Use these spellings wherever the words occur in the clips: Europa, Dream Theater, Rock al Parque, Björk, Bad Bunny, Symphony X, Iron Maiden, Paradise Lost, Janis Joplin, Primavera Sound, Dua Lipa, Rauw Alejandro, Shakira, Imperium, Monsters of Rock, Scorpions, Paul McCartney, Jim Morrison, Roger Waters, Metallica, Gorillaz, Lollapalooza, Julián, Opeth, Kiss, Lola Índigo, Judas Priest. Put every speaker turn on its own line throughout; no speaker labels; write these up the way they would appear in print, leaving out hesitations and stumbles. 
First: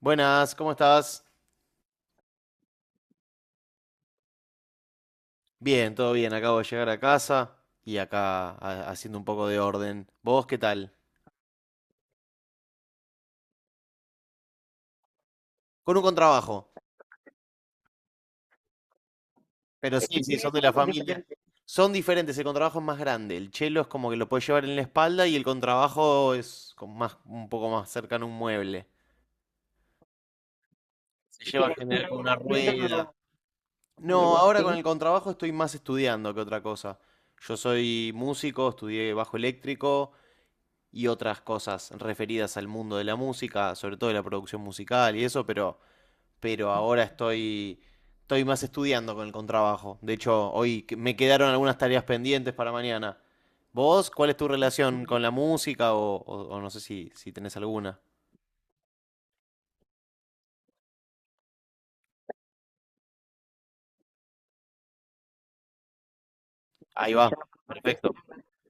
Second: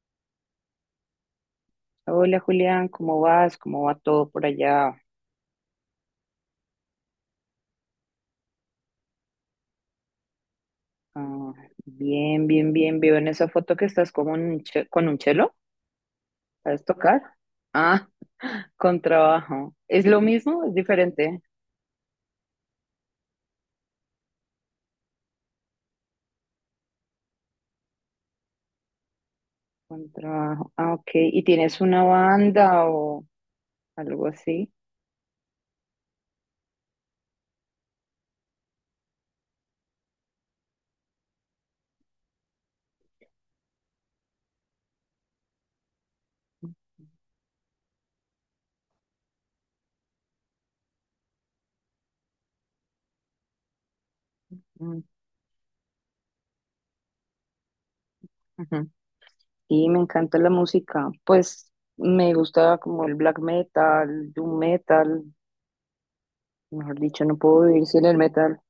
Buenas, ¿cómo estás?
Hola Julián, ¿cómo vas? ¿Cómo va todo por allá?
Bien, todo bien. Acabo de llegar a casa y acá haciendo un poco de orden. ¿Vos qué tal?
Ah, bien, bien, bien. Veo en esa foto que estás como un con un chelo.
Con un contrabajo.
¿Sabes tocar? Ah, con trabajo.
Pero
¿Es lo
sí, sí, son de
mismo?
la
¿Es
familia.
diferente?
Son diferentes, el contrabajo es más grande. El chelo es como que lo puedes llevar en la espalda y el contrabajo es con más, un poco más cercano a un mueble.
Con trabajo. Ah, ok.
Se
¿Y
Sí, lleva
tienes
tiene
una
generalmente con una
banda
rueda.
o algo
No, ahora con
así?
sí, el contrabajo estoy más estudiando que otra cosa. Yo soy músico, estudié bajo eléctrico y otras cosas referidas al mundo de la música, sobre todo de la producción musical y eso, pero ahora estoy más estudiando con el contrabajo. De hecho, hoy me quedaron algunas tareas pendientes para mañana. ¿Vos cuál es tu
Mm,
relación con la música o no sé si tenés alguna?
ujú. Y me encanta la música. Pues me gusta como el black metal, doom metal. Mejor
Ahí
dicho,
va,
no puedo vivir sin
perfecto,
el metal.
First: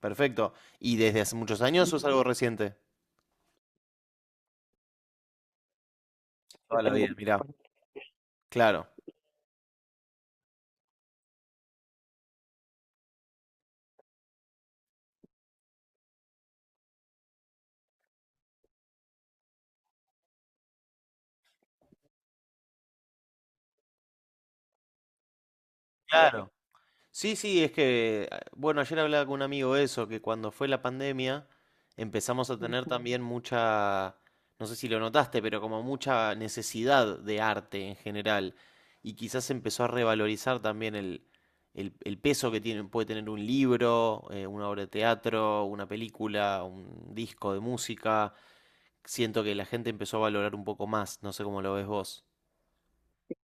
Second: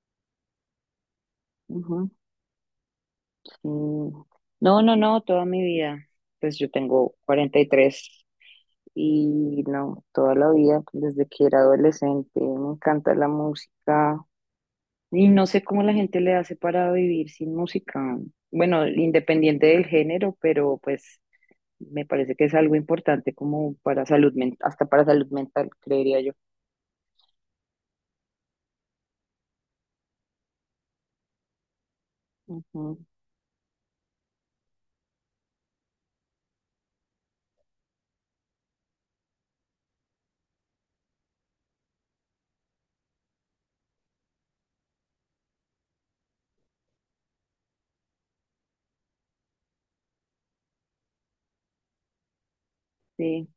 perfecto. ¿Y desde hace muchos años o es algo reciente?
Mm, No, no, no, toda mi vida. Pues yo
Toda la vida,
tengo
mirá,
43
claro.
y tres y no, toda la vida, desde que era adolescente, me encanta la música y no sé cómo la gente le hace para vivir sin música. Bueno, independiente del género, pero pues me parece que es algo importante como para salud mental, hasta para salud mental, creería yo.
Claro. Sí, sí, es que, bueno, ayer hablaba con un amigo de eso, que cuando fue la pandemia empezamos a tener Ujú.
Ujú,
También mucha, no sé si lo notaste, pero como mucha necesidad de arte en general. Y quizás empezó a revalorizar también el peso que tiene, puede tener un libro, una obra de teatro, una película, un disco de música. Siento que la gente empezó a valorar un poco más, no sé cómo lo ves vos.
sí.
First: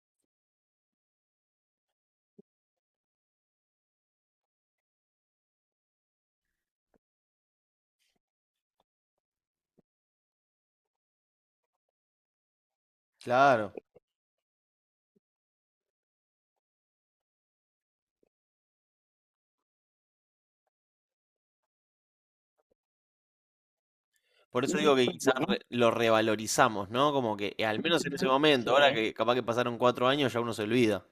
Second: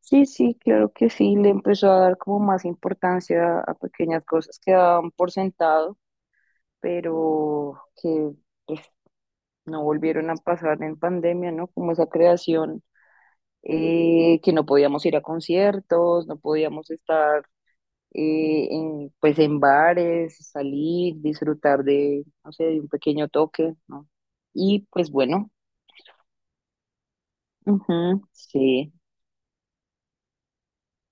Sí, sí, claro que sí, le empezó a dar como más importancia a pequeñas cosas que daban por sentado pero que pues, no volvieron a pasar en pandemia, ¿no? Como esa creación,
Claro.
que no podíamos ir a conciertos, no podíamos estar en, pues en bares, salir, disfrutar de, no sé, de un pequeño toque, ¿no?
Por eso
Y
digo que
pues
quizás
bueno,
lo revalorizamos, ¿no? Como que al menos en
ujú,
ese momento, ahora
sí.
que capaz que pasaron 4 años, ya uno se olvida.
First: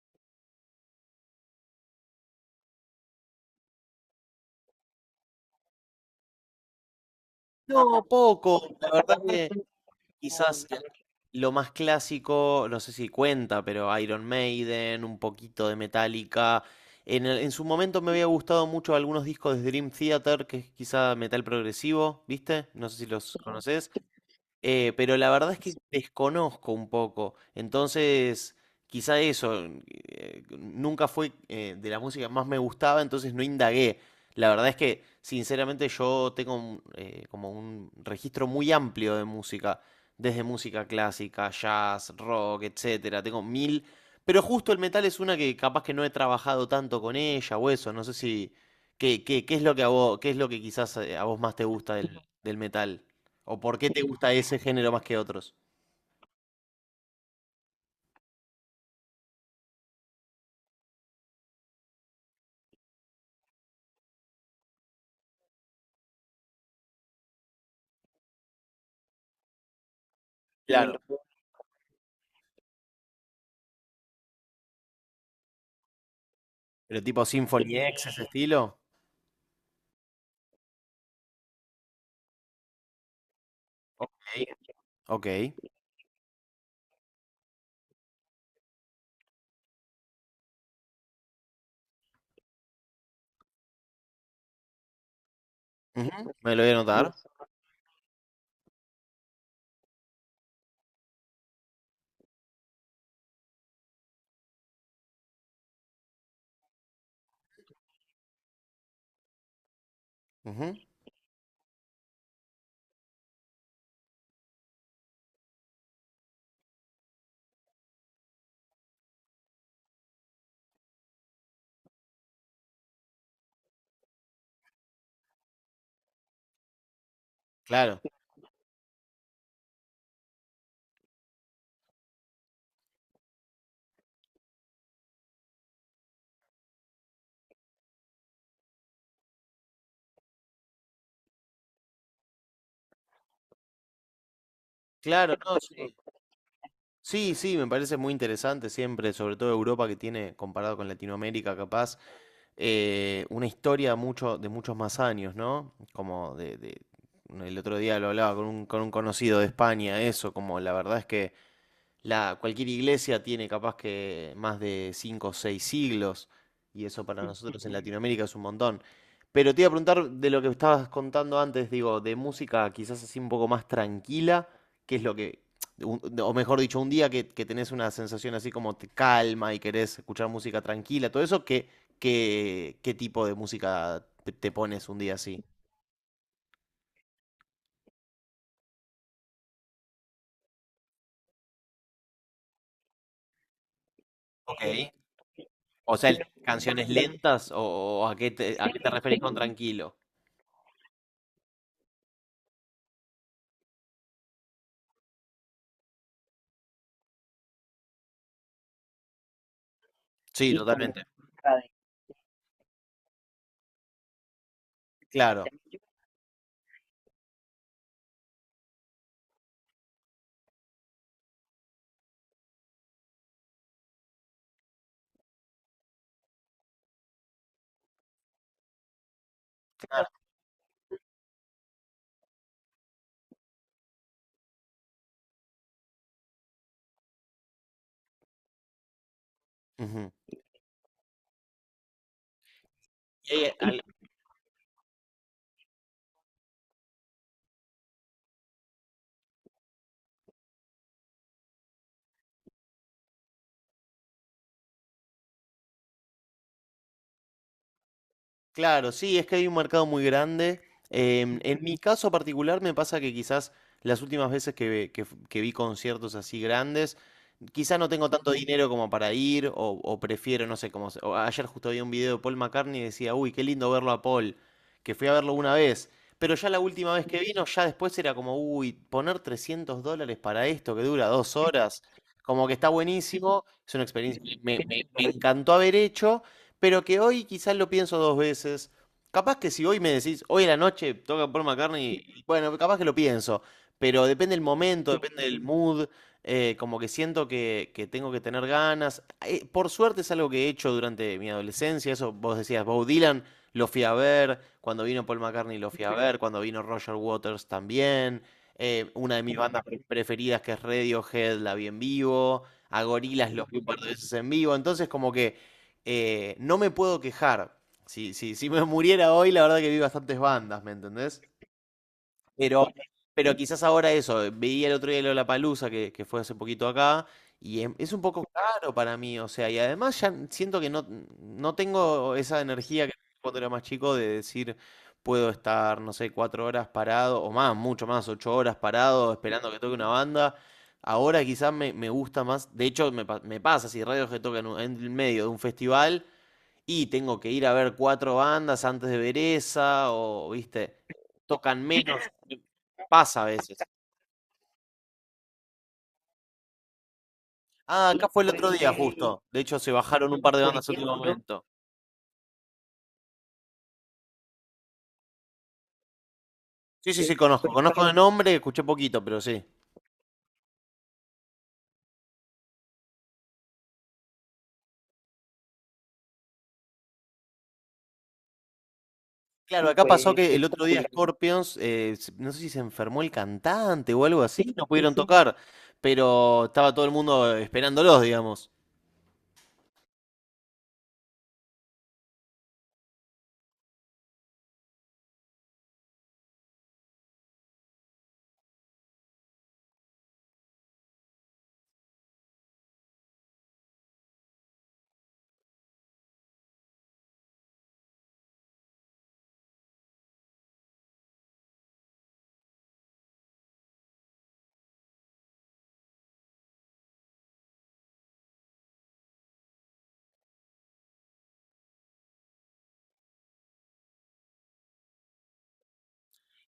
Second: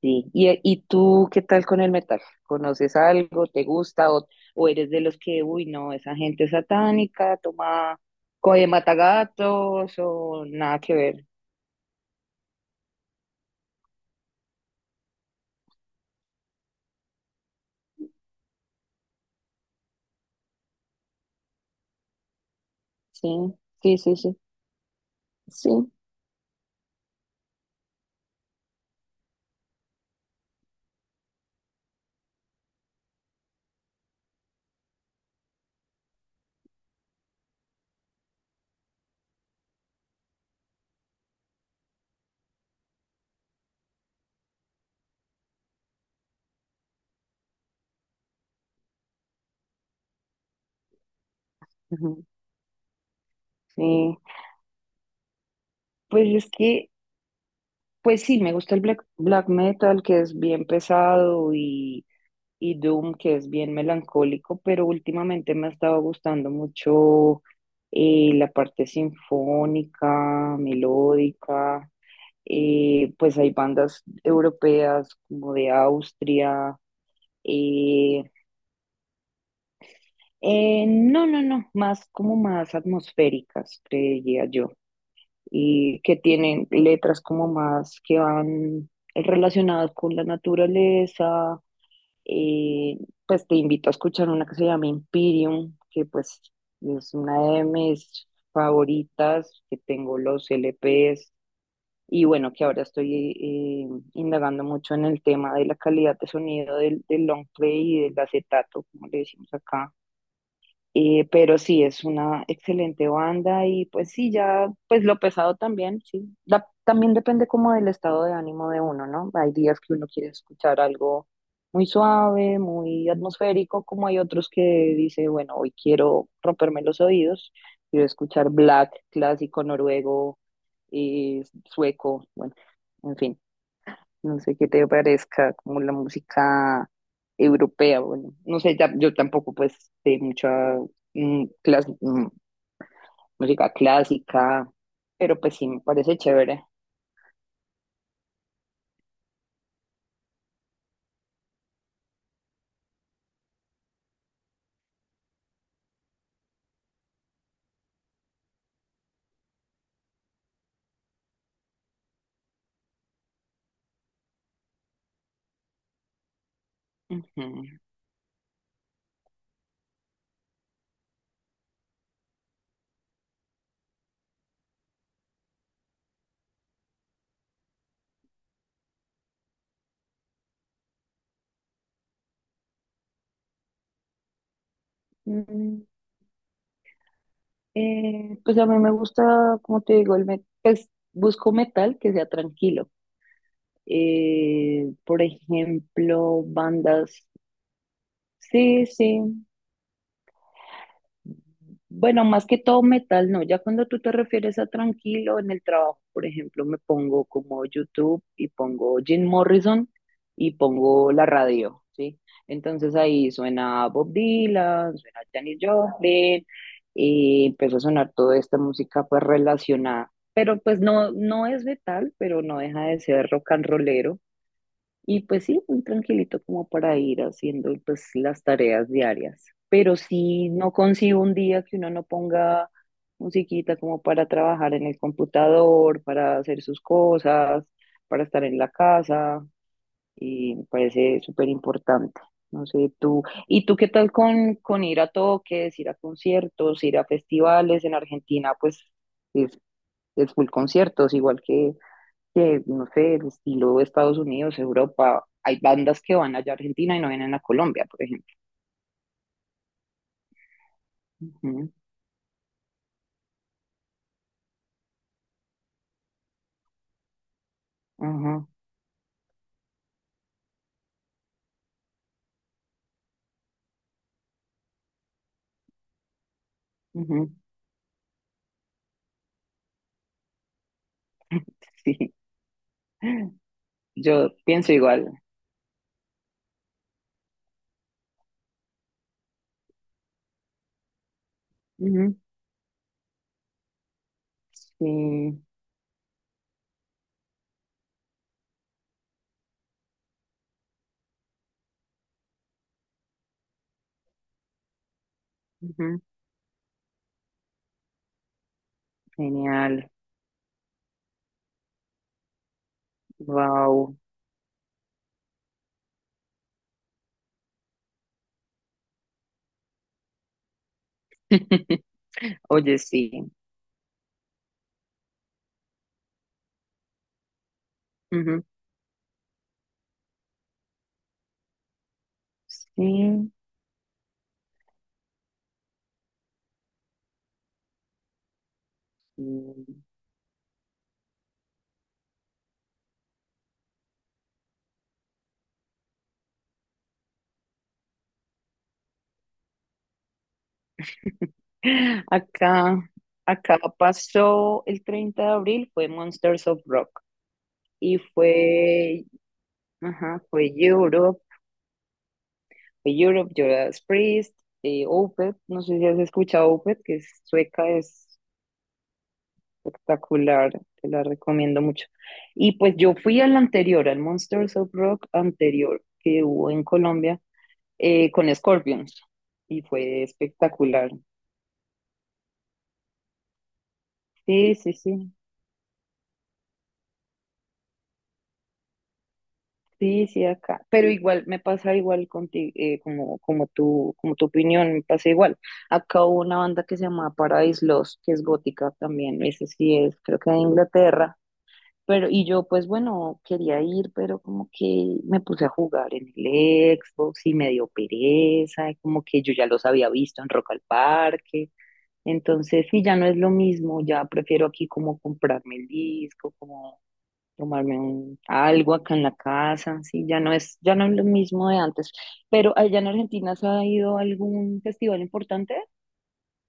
Sí, ¿y, y tú qué tal con el metal? ¿Conoces algo? ¿Te gusta? O eres de los que, uy, no, esa gente es satánica, toma,
No,
coge
poco. La verdad que
matagatos o
quizás
nada que ver?
lo más clásico, no sé si cuenta, pero Iron Maiden, un poquito de Metallica. En su momento me había gustado mucho algunos discos de Dream Theater, que es quizá metal progresivo, ¿viste? No sé si
Sí,
los conoces.
sí, sí, sí,
Pero la verdad es que
sí,
desconozco un poco. Entonces, quizá eso, nunca fue de la música más me gustaba, entonces no indagué. La verdad es que, sinceramente, yo tengo un, como un registro muy amplio de música, desde música clásica, jazz, rock, etcétera. Tengo mil, pero justo el metal es una que capaz que no he trabajado tanto con ella o eso. No sé si, ¿qué, qué es lo que a vos, qué es lo que quizás a vos más te gusta del,
ujú,
del metal? ¿O por qué te
sí.
gusta ese género más que otros?
Pues es que, pues sí, me gusta el black, black metal, que es bien pesado, y Doom, que es bien melancólico, pero últimamente me ha estado gustando mucho la parte sinfónica,
Claro.
melódica. Pues hay bandas europeas como de Austria,
¿Pero tipo Symphony X, ese
eh,
estilo?
no, no, no, más como más atmosféricas,
Sí.
creería yo,
Ok.
y que tienen letras como más que van relacionadas con la naturaleza, eh, pues te invito a escuchar una que se llama Imperium, que
Ujú,
pues
me lo voy a anotar.
es una de mis favoritas, que tengo los LPs y bueno, que ahora estoy indagando mucho en el tema de la calidad de sonido del long play y del acetato, como le decimos acá,
Ujú,
pero sí, es una excelente banda y pues sí, ya, pues lo pesado también, sí. También depende como del estado de ánimo de uno, ¿no? Hay días que uno quiere escuchar algo muy suave, muy atmosférico, como hay otros que dice, bueno, hoy quiero romperme los oídos,
claro.
quiero escuchar black, clásico, noruego, sueco, bueno, en fin. No sé qué te parezca como la música europea, bueno, no sé, yo tampoco pues sé mucha mm, clas- mm, música clásica,
Claro,
pero pues
no,
sí, me
sí.
parece chévere.
Sí, sí, me parece muy interesante siempre, sobre todo Europa que tiene, comparado con Latinoamérica, capaz, una historia mucho, de muchos más años, ¿no? El otro día lo hablaba con un conocido de España, eso, como la verdad es que la, cualquier iglesia tiene capaz que más de 5 o 6 siglos, y eso para nosotros en
Ujú.
Latinoamérica es un montón. Pero te iba a preguntar de lo que estabas contando antes, digo, de música quizás así un poco más tranquila, que es lo que, o mejor dicho, un día que tenés una sensación así como te calma y querés escuchar música tranquila, todo eso, ¿qué, qué tipo de música te, te pones un día así?
Mm, pues a mí me gusta, como te digo, el pues busco metal que sea tranquilo. Por
O sea,
ejemplo,
canciones
bandas,
lentas o a qué
sí,
te referís con
sí.
tranquilo.
Bueno, más que todo metal, no. Ya cuando tú te refieres a tranquilo en el trabajo, por ejemplo, me pongo como YouTube y pongo Jim Morrison y
Sí, totalmente.
pongo la radio, ¿sí? Entonces ahí suena Bob Dylan, suena
Claro.
Janis Joplin y empezó a sonar toda esta música pues relacionada. Pero pues no, no es metal, pero no deja de ser rock and rollero. Y pues sí, muy tranquilito como para ir haciendo pues las tareas diarias. Pero sí, no consigo un día que uno no ponga musiquita como para trabajar en el computador, para hacer sus cosas, para estar en la casa.
Ujú.
Y me parece súper importante. No sé, tú.
Eh,
¿Y tú
al-
qué tal con ir a toques, ir a conciertos, ir a festivales? En Argentina, pues es, es full conciertos, igual que no sé, el estilo de Estados Unidos, Europa, hay bandas que van allá a Argentina y no vienen a Colombia, por ejemplo.
claro, sí, es que hay un mercado muy grande. En
Ujú,
mi caso particular me pasa que quizás las últimas veces que, ve- que- f- que vi conciertos así grandes, quizás no tengo tanto Ujú.
ajá,
Dinero como para ir o prefiero, no sé, como o ayer justo vi un video de Paul McCartney y decía, uy, qué lindo verlo a Paul, que fui a verlo una vez, pero ya la última vez que
ujú,
vino, ya después era como, uy, poner $300 para esto que dura 2 horas,
sí,
como que está buenísimo, es una experiencia
yo
que me
pienso
me
igual.
encantó haber hecho. Pero que hoy quizás lo pienso dos veces. Capaz que si hoy me decís, hoy en la noche toca Paul
Ujú,
McCartney, bueno, capaz que lo pienso, pero depende del momento, depende del
sí,
mood, como que siento que tengo que tener ganas. Por suerte es algo que he hecho durante mi adolescencia, eso vos decías, Bob Dylan lo fui a ver, cuando vino Paul McCartney lo fui a
ujú,
ver, cuando vino Roger Waters también, una de mis bandas
genial,
preferidas que es Radiohead la vi en vivo, a Gorillaz los vi un par de
wow.
veces en vivo, entonces como que no me puedo quejar. Si me muriera hoy, la verdad que vi bastantes bandas, ¿me entendés? Pero,
Oye, sí.
pero quizás ahora eso, veía el otro día La Palusa que fue hace poquito acá, y es un poco
Ujú,
caro para mí, o sea, y además ya siento que no tengo esa energía que tenía
sí.
cuando era más chico de decir, puedo estar, no sé, 4 horas parado, o más, mucho más, 8 horas parado, esperando que toque
Sí.
una banda. Ahora quizás me gusta más, de hecho me pasa, si radios que tocan en el medio de un festival, y tengo que ir a ver cuatro bandas antes de ver esa, o viste, tocan menos,
Acá,
pasa a veces.
acá pasó el 30 de abril, fue Monsters of Rock
Ah,
y
acá fue el otro día
fue,
justo. De hecho, se bajaron un
ajá,
par de
fue
bandas en último
Europe
momento.
Judas Priest, Opeth, no sé si has escuchado Opeth,
Sí,
que
sí, sí,
es
conozco.
sueca,
Conozco de
es
nombre, escuché poquito, pero sí.
espectacular, te la recomiendo mucho. Y pues yo fui al anterior, al Monsters of Rock anterior que hubo en Colombia con Scorpions y
Claro, acá
fue
pasó que el otro día
espectacular.
Scorpions, no sé si se enfermó el cantante o algo así,
Sí,
no
sí,
pudieron
sí,
tocar, pero estaba todo el mundo esperándolos, digamos.
sí, sí, acá. Pero igual me pasa igual contigo, como tu opinión, me pasa igual. Acá hubo una banda que se llama Paradise Lost, que es gótica también, esa sí es, creo que de Inglaterra. Pero, y yo pues bueno, quería ir, pero como que me puse a jugar en el Xbox y me dio pereza, y como que yo ya los había visto en Rock al Parque. Entonces, sí, ya no es lo mismo, ya prefiero aquí como comprarme el disco, como tomarme algo acá en la casa, sí, ya no es lo mismo de antes. Pero allá en Argentina, ¿se ha ido a algún festival importante?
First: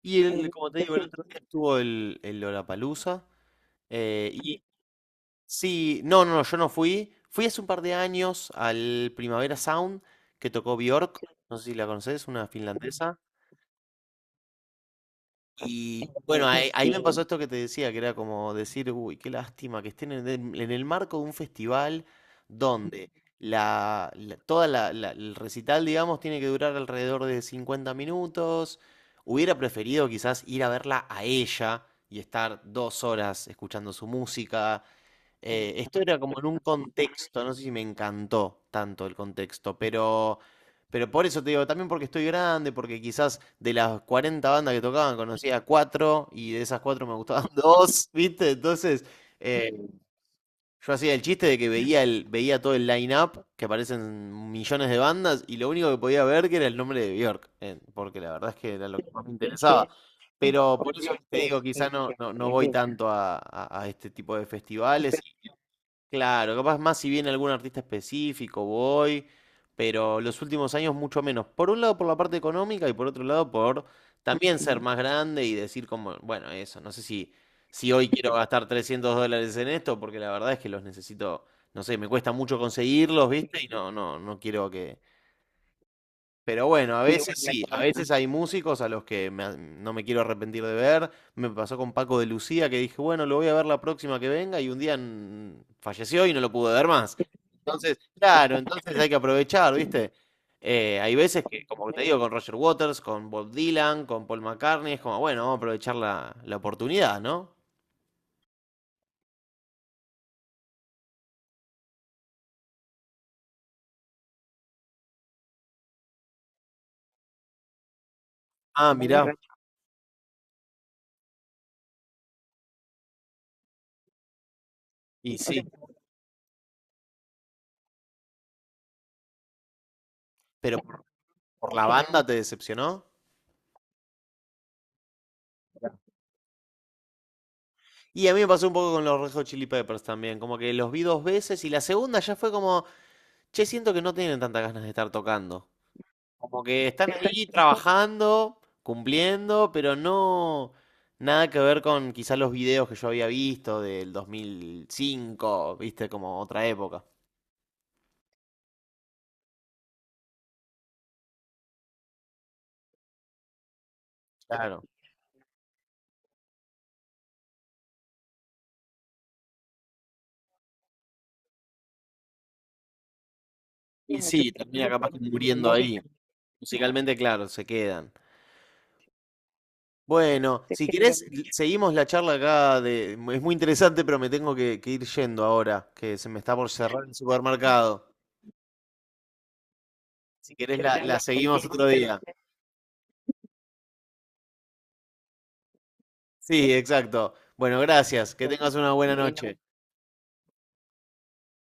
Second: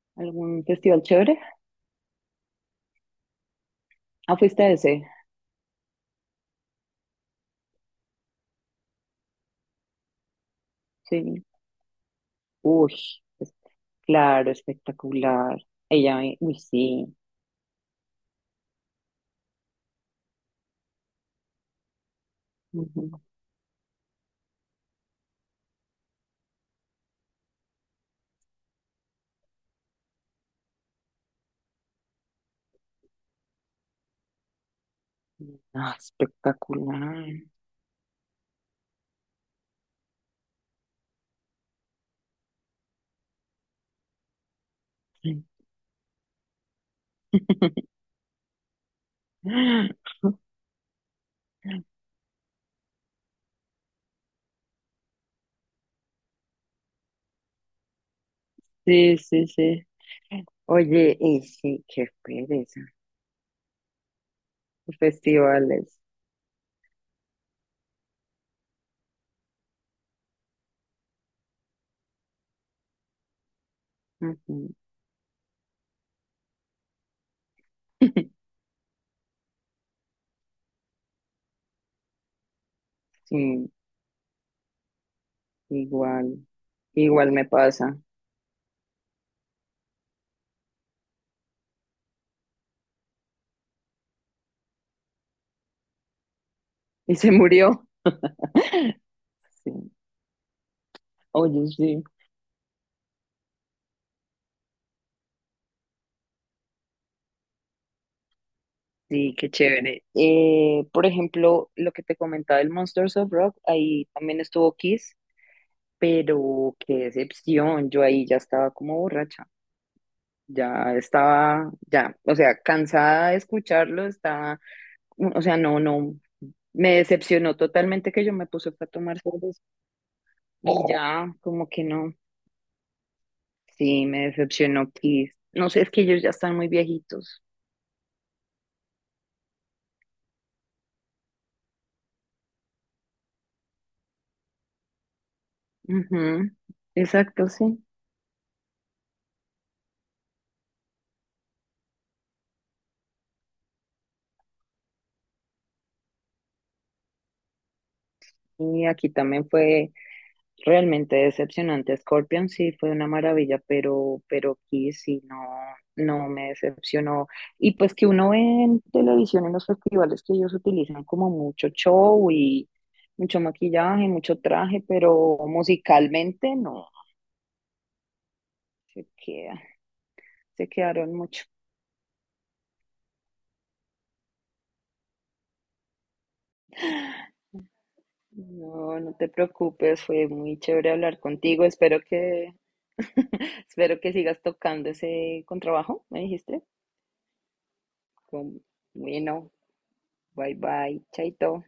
Y el,
¿Algún
como te digo, el
festival
otro día
chévere?
estuvo el Lollapalooza, eh,
Ah,
y
fuiste a ese,
sí, no, no, no, yo no fui. Fui hace un par de años al Primavera Sound que tocó Björk,
sí.
no sé si la conoces, una
Uy,
finlandesa.
es- claro, espectacular.
Y
Ella me,
bueno,
uy,
ahí me
sí.
pasó esto que te decía, que era como decir, uy, qué lástima que estén en el marco de un festival donde
Ujú.
el recital, digamos, tiene que durar alrededor de 50 minutos. Hubiera preferido quizás ir a verla a ella y estar 2 horas escuchando su música
Ah,
esto era como en un contexto, no
espectacular.
sé si me encantó tanto el contexto, pero por eso te digo, también porque estoy grande, porque quizás de las 40 bandas que tocaban conocía cuatro y de esas cuatro me gustaban dos, ¿viste? Entonces, eh, yo hacía el chiste de que veía, veía todo el line-up, que aparecen millones de bandas, y lo único que podía ver que era el nombre de Björk, porque la verdad es que era lo que
Sí,
más me
sí, sí.
interesaba. Pero por eso
Oye,
te
y
digo,
sí,
quizás
qué
no, no, no voy
pereza.
tanto a, a este tipo de festivales.
Festivales.
Claro, capaz más si viene algún artista específico, voy, pero los últimos años mucho menos. Por un lado por la parte económica y por otro lado por también
Ujú,
ser más grande y decir como, bueno, eso, no sé si hoy quiero gastar $300 en esto, porque la verdad es que los necesito, no sé, me cuesta mucho conseguirlos, ¿viste? Y
sí,
no, no, no quiero que,
igual.
pero bueno, a
Igual
veces
me
sí, a
pasa.
veces hay músicos a los que no me quiero arrepentir de ver. Me pasó con Paco de Lucía que dije, bueno, lo voy a ver la próxima que venga y un día falleció y no lo pude ver más.
Y se murió.
Entonces, claro, entonces hay que
Sí.
aprovechar, ¿viste? Hay veces que,
Oye,
como te
sí.
digo, con Roger Waters, con Bob Dylan, con Paul McCartney, es como, bueno, vamos a aprovechar la oportunidad, ¿no?
Sí, qué chévere. Por ejemplo, lo que te comentaba el Monsters of Rock, ahí también estuvo Kiss. Pero qué decepción, yo ahí ya estaba
Ah,
como
mirá,
borracha, ya estaba, ya, o sea, cansada de escucharlo, estaba,
y
o sea,
sí,
no, no, me decepcionó totalmente que yo me puse fue a tomar cerveza y
pero por,
ya, como
por
que
la
no,
banda te decepcionó.
sí, me decepcionó Kiss. No sé, es que ellos ya están muy viejitos.
Y a mí me pasó un poco con los Red Hot Chili Peppers también, como que los vi dos veces y la segunda ya fue como... Che, siento que no tienen tantas ganas de estar tocando.
Ujú,
Como que están ahí
exacto, sí.
trabajando, cumpliendo, pero no nada que ver con quizás los videos que yo había visto del 2005, viste, como otra época.
Y aquí también fue realmente decepcionante. Scorpion sí fue una maravilla, pero
Claro.
Kiss sí no, no me decepcionó. Y pues que uno ve en televisión en los festivales que ellos utilizan como mucho show y mucho maquillaje,
Y
mucho
sí,
traje,
termina capaz que
pero
muriendo ahí.
musicalmente no,
Musicalmente, claro, se quedan.
se queda,
Bueno,
se
si
quedaron
querés,
mucho.
seguimos la charla acá. De... Es muy interesante, pero me tengo que ir yendo ahora, que se me está por cerrar el supermercado.
No, no te preocupes, fue
Si
muy
querés,
chévere
la
hablar contigo.
seguimos otro
Espero
día.
que, espero que sigas tocando ese contrabajo, me dijiste.
Sí, exacto. Bueno, gracias. Que tengas una buena
Bueno,
noche.
bye bye, chaito.